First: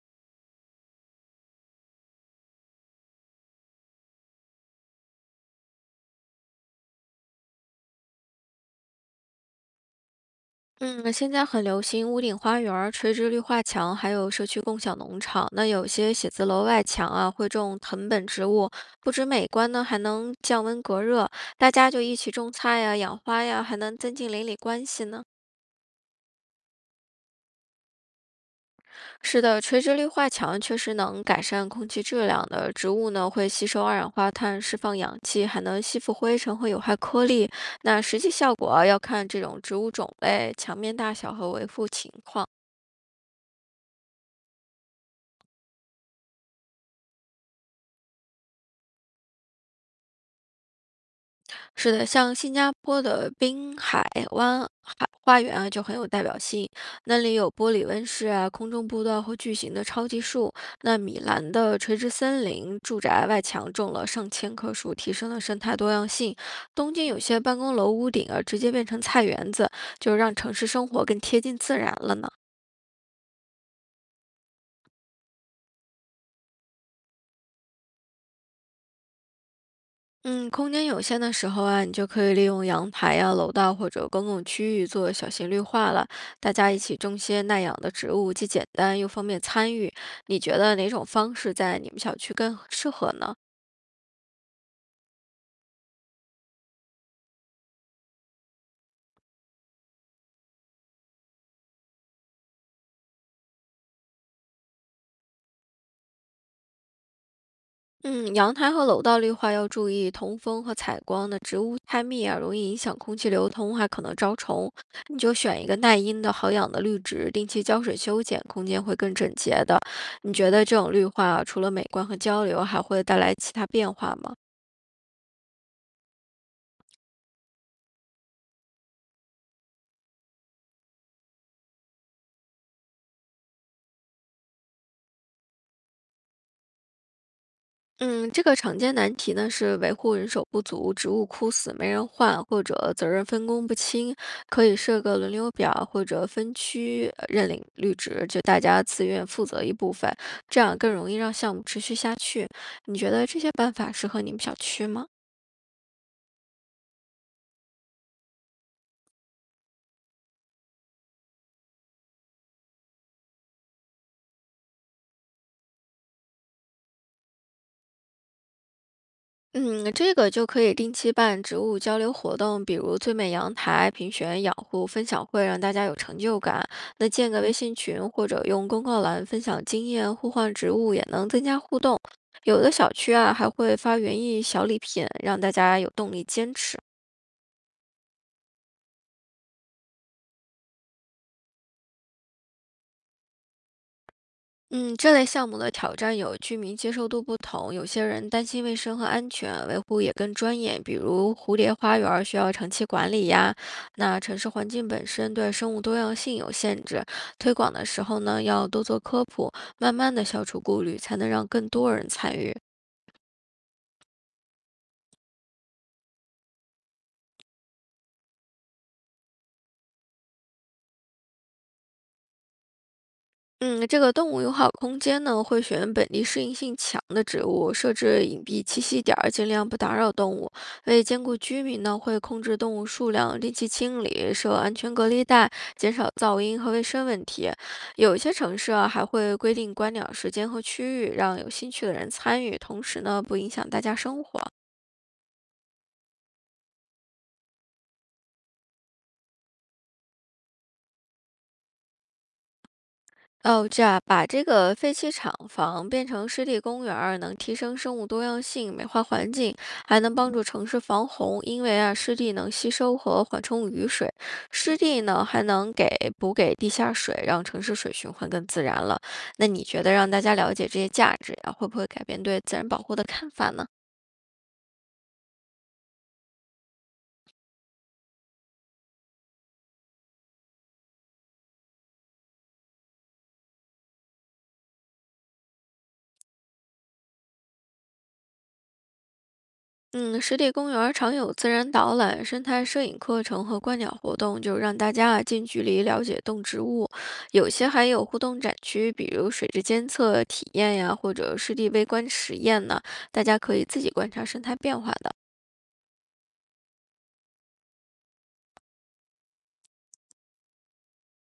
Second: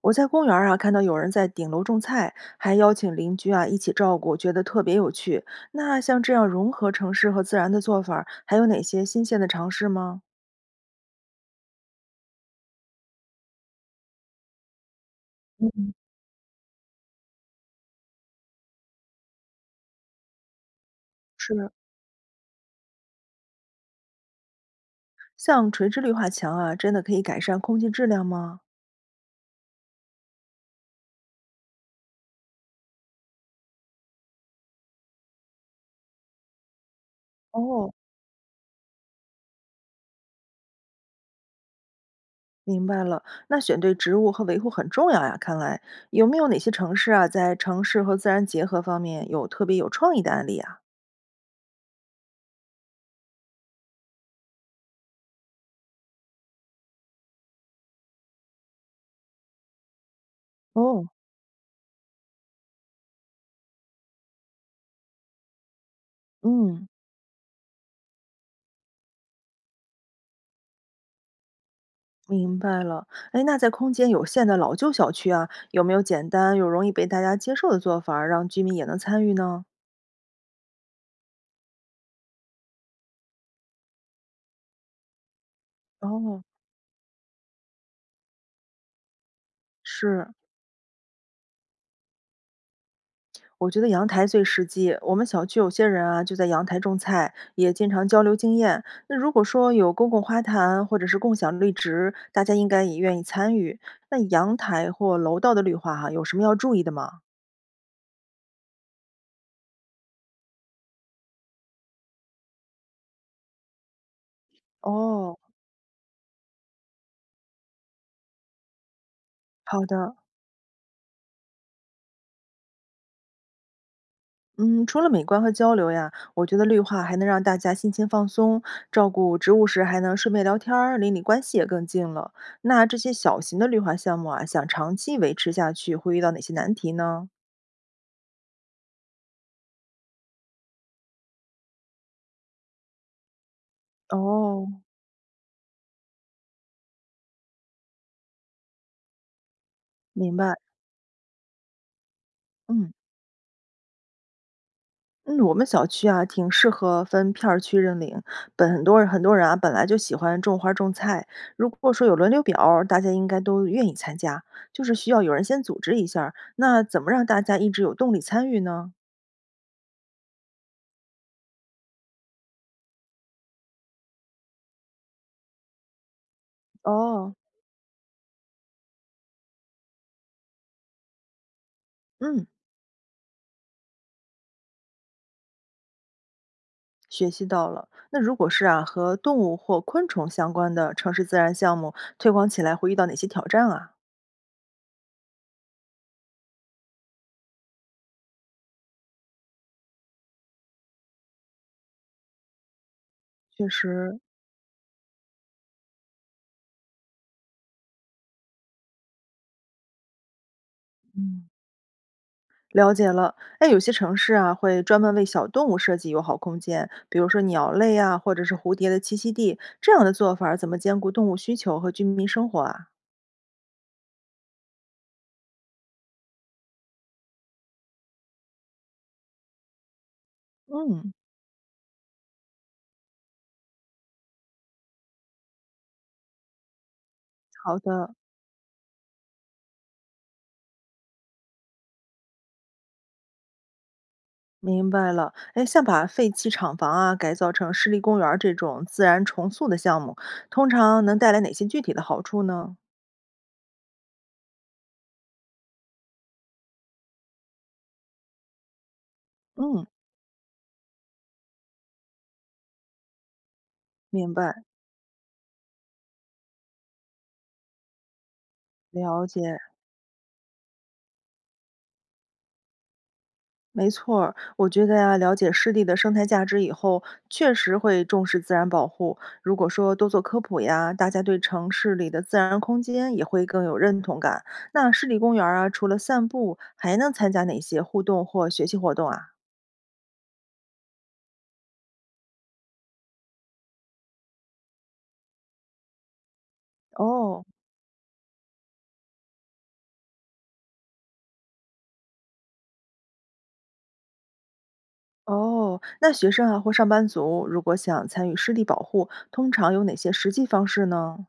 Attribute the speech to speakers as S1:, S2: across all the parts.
S1: 我在公园儿啊看到有人在顶楼种菜，还邀请邻居啊一起照顾，觉得特别有趣。那像这样融合城市和自然的做法儿还有哪些新鲜的尝试吗？
S2: 嗯，现在很流行屋顶花园儿、垂直绿化墙，还有社区共享农场。那有
S1: 嗯，
S2: 些写字楼外墙啊，会种藤本植物，不止美观呢，还能降温隔热。
S1: 是
S2: 大家就一起种菜呀、养花呀，还能增进邻里关系呢。
S1: 像垂直绿化墙啊，真的可以改善空气质量吗？
S2: 是的，垂直绿化墙确实能改善空气质量的。植物呢会吸收二氧化碳，释放氧气，还能吸附灰尘和有害颗粒。
S1: 哦，
S2: 那实际效果啊要看这种植物种类、墙面大小和维护情况。
S1: 明白了。那选对植物和维护很重要呀。看来有没有哪些城市啊，在城市和自然结合方面有特别有创意的案例啊？
S2: 是的，像新加坡的滨海湾海花园啊，就很有代表性。那里有玻璃温室啊、空中步道和巨型的超级树。那
S1: 哦，
S2: 米兰的垂直森林住宅外墙种了上千棵树，提升了生态多样性。
S1: 嗯。
S2: 东京有些办公楼屋顶啊，直接变成菜园子，就让城市生活更贴近自然了呢。
S1: 明白了。哎，那在空间有限的老旧小区啊，有没有简单又容易被大家接受的做法儿让居民也能参与呢？
S2: 嗯，空间有限的时候啊，你就可以利用阳台呀、楼道或者公共区域做小型绿化了。
S1: 哦，
S2: 大家一起种些耐养的植物，既简单又方便参与。
S1: 是，
S2: 你觉得哪种方式在你们小区更适合呢？
S1: 我觉得阳台最实际。我们小区有些人啊，就在阳台种菜，也经常交流经验。那如果说有公共花坛或者是共享绿植，大家应该也愿意参与。那阳台或楼道的绿化哈、有什么要注意的吗？
S2: 嗯，阳台和楼道绿化要注意通风和采光的植物太密啊，容易影响空气流通，还可能招虫。你就
S1: 哦，
S2: 选一个耐阴的好养的绿植，定期浇水修剪，空间会更整洁的。
S1: 好的。
S2: 你觉得这种绿化啊除了美观和交流，还会带来其他变化吗？
S1: 嗯，除了美观和交流呀，我觉得绿化还能让大家心情放松，照顾植物时还能顺便聊天儿，邻里关系也更近了。那这些小型的绿化项目啊，想长期维持下去，会遇到哪些难题呢？
S2: 嗯，这个常见难题呢是维护人手不足、职务枯死没人换，或者责任分工不清，
S1: 哦，
S2: 可以设个轮流表或者分区认领绿植，就大家自愿负责一部分，
S1: 明白。
S2: 这样更容易让项目持续下去。
S1: 嗯
S2: 你觉得这些办法适合你们小区吗？
S1: 嗯，我们小区啊，挺适合分片儿区认领。本很多人很多人啊，本来就喜欢种花种菜。如果说有轮流表儿大家应该都愿意参加，就是需要有人先组织一下儿那怎么让大家一直有动力参与呢？
S2: 嗯，这个就可以定期办植物交流活动，比如最美阳台、评选养护分享会，让大家有成就感。那建
S1: 哦，
S2: 个微信群或者用公告栏分享经验，互换植物也能增加互动。
S1: 嗯。
S2: 有的小区啊还会发园艺小礼品，让大家有动力坚持。
S1: 学习到了。那如果是啊，和动物或昆虫相关的城市自然项目推广起来会遇到哪些挑战啊？
S2: 嗯，这类项目的挑战有居民接受度不同，有些人担心卫生和安全，维护也更专业，比如蝴蝶花园儿需要长期管理呀。
S1: 确
S2: 那
S1: 实，
S2: 城市环境本身对生物多样性有限制，推广的时候呢，要多做科普，慢慢的消除顾虑，才能
S1: 嗯，
S2: 让更多人参与。
S1: 了解了，哎，有些城市啊会专门为小动物设计友好空间，比如说鸟类啊，或者是蝴蝶的栖息地，这样的做法儿怎么兼顾动物需求和居民生活啊？
S2: 嗯，这个动物友好空间呢，会选本地适应性强的植物，设置隐蔽栖息点儿，尽量不打扰动物。为
S1: 嗯，
S2: 兼顾居民呢，会控制动物数量，定期清理，设安全隔离带，减少噪音和卫生问题。
S1: 好的，
S2: 有一些城市啊，还会规定观鸟时间和区域，让有兴趣的人参与，同时呢，不影响大家生活。
S1: 明白了。哎，像把废弃厂房啊改造成湿地公园儿这种自然重塑的项目，通常能带来哪些具体的好处呢？
S2: 哦，这样把这个废弃厂房变成湿地公园儿，能提升生物多样性，美化环境，
S1: 嗯，
S2: 还能帮助城市防洪。因为啊，湿地能吸收和缓冲雨水，
S1: 明白。
S2: 湿地呢还能给补给地下水，让城市水循环更自然了。
S1: 了
S2: 那
S1: 解，
S2: 你觉得让大家了解这些价值呀、会不会改变对自然保护的看法呢？
S1: 没错儿，我觉得呀、了解湿地的生态价值以后，确实会重视自然保护。如果说多做科普呀，大家对城市里的自然空间也会更有认同感。那湿地公园儿啊，除了散步，还能参加哪些互动或学习活动啊？
S2: 嗯，湿地公园儿常有自然导览、生态摄影课程和观鸟活动，就让大家啊近距离了解动植物。
S1: 哦
S2: 有些还有互动展区，比如水质监测体验呀，或者湿地微观实验呢，大家可以自己观察生态变化的。
S1: 哦，那学生啊或上班族如果想参与湿地保护，通常有哪些实际方式呢？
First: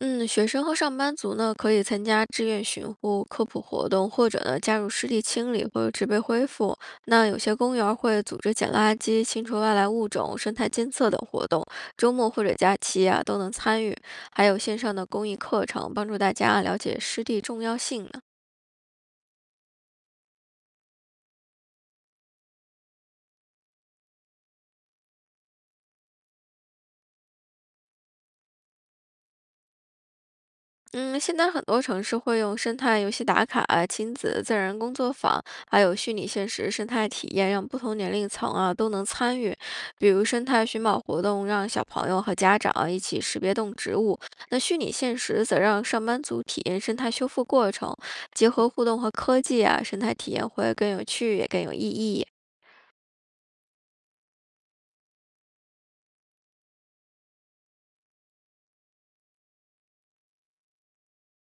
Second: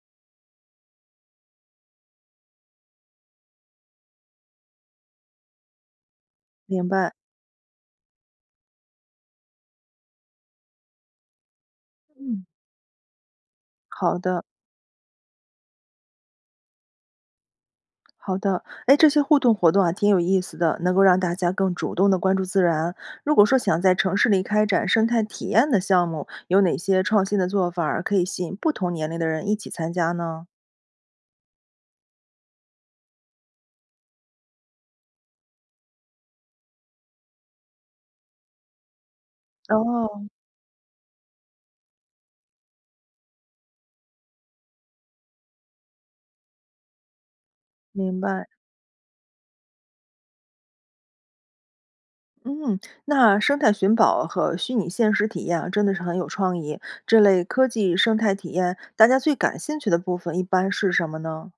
S2: 嗯，学生和上班族呢，可以参加志愿巡护、科普活动，或者呢加入湿地清理或者植被恢复。
S1: 明白，
S2: 那有些公园儿会组织捡垃圾、清除外来物种、生态监测等活动，周末或
S1: 嗯，
S2: 者假期啊都能参与。
S1: 好的。
S2: 还有线上的公益课程，帮助大家了解湿地重要性。
S1: 好的，哎，这些互动活动啊，挺有意思的，能够让大家更主动的关注自然。如果说想在城市里开展生态体验的项目，有哪些创新的做法儿可以吸引不同年龄的人一起参加呢？
S2: 嗯，现在很多城市会用生态游戏打卡啊、亲子自然工作坊，还有虚拟现实生态体验，让不同年龄层啊都能参与。比
S1: 哦，
S2: 如生态寻宝活动，让小朋友和家长啊一起识别动植物；那虚拟现实则让上班族体验生态修复过程，
S1: 明白。
S2: 结合互动和科技啊，生态体验会更有趣，也更有意义啊。
S1: 嗯，那生态寻宝和虚拟现实体验啊，真的是很有创意。这类科技生态体验，大家最感兴趣的部分一般是什么呢？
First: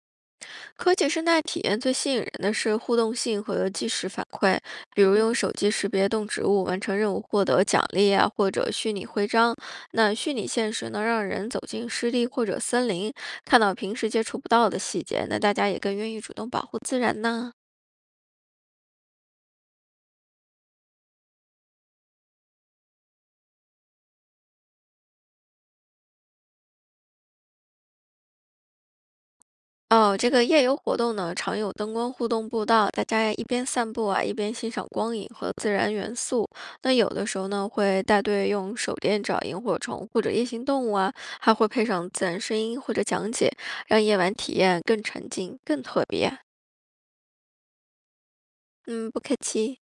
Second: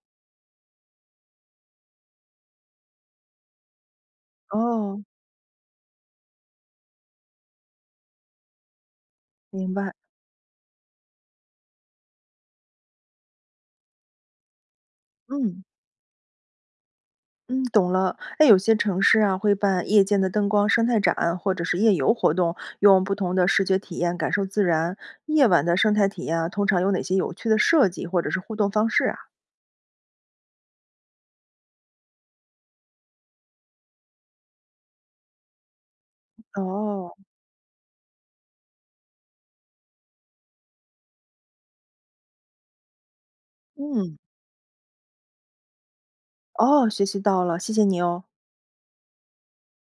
S2: 科技生态体验最吸引人的是互动性和即时反馈，
S1: 哦，
S2: 比如用手机识别动植物、完成任务获得奖励啊，或者虚拟徽章。
S1: 明白。
S2: 那虚拟现实能让人走进湿地或者森林，看到平时接触不到的细节，那大
S1: 嗯。
S2: 家也更愿意主动保护自然呢。
S1: 嗯，懂了。哎，有些城市啊会办夜间的灯光生态展，或者是夜游活动，用不同的视觉体验感受自然。夜晚的生态体验啊，通常有哪些有趣的设计或者是互动方式啊？
S2: 哦，这个夜游活动呢，常有灯光互动步道，大家一边散步啊，一边欣赏光影和自然元素。那有
S1: 哦，
S2: 的时候呢，会带队用手电找萤火虫或者夜行动物啊，还会配上自然声音或者讲解，让夜
S1: 嗯，
S2: 晚体验更沉浸、更特别啊。
S1: 哦，学习到了，谢谢你哦。
S2: 嗯，不客气。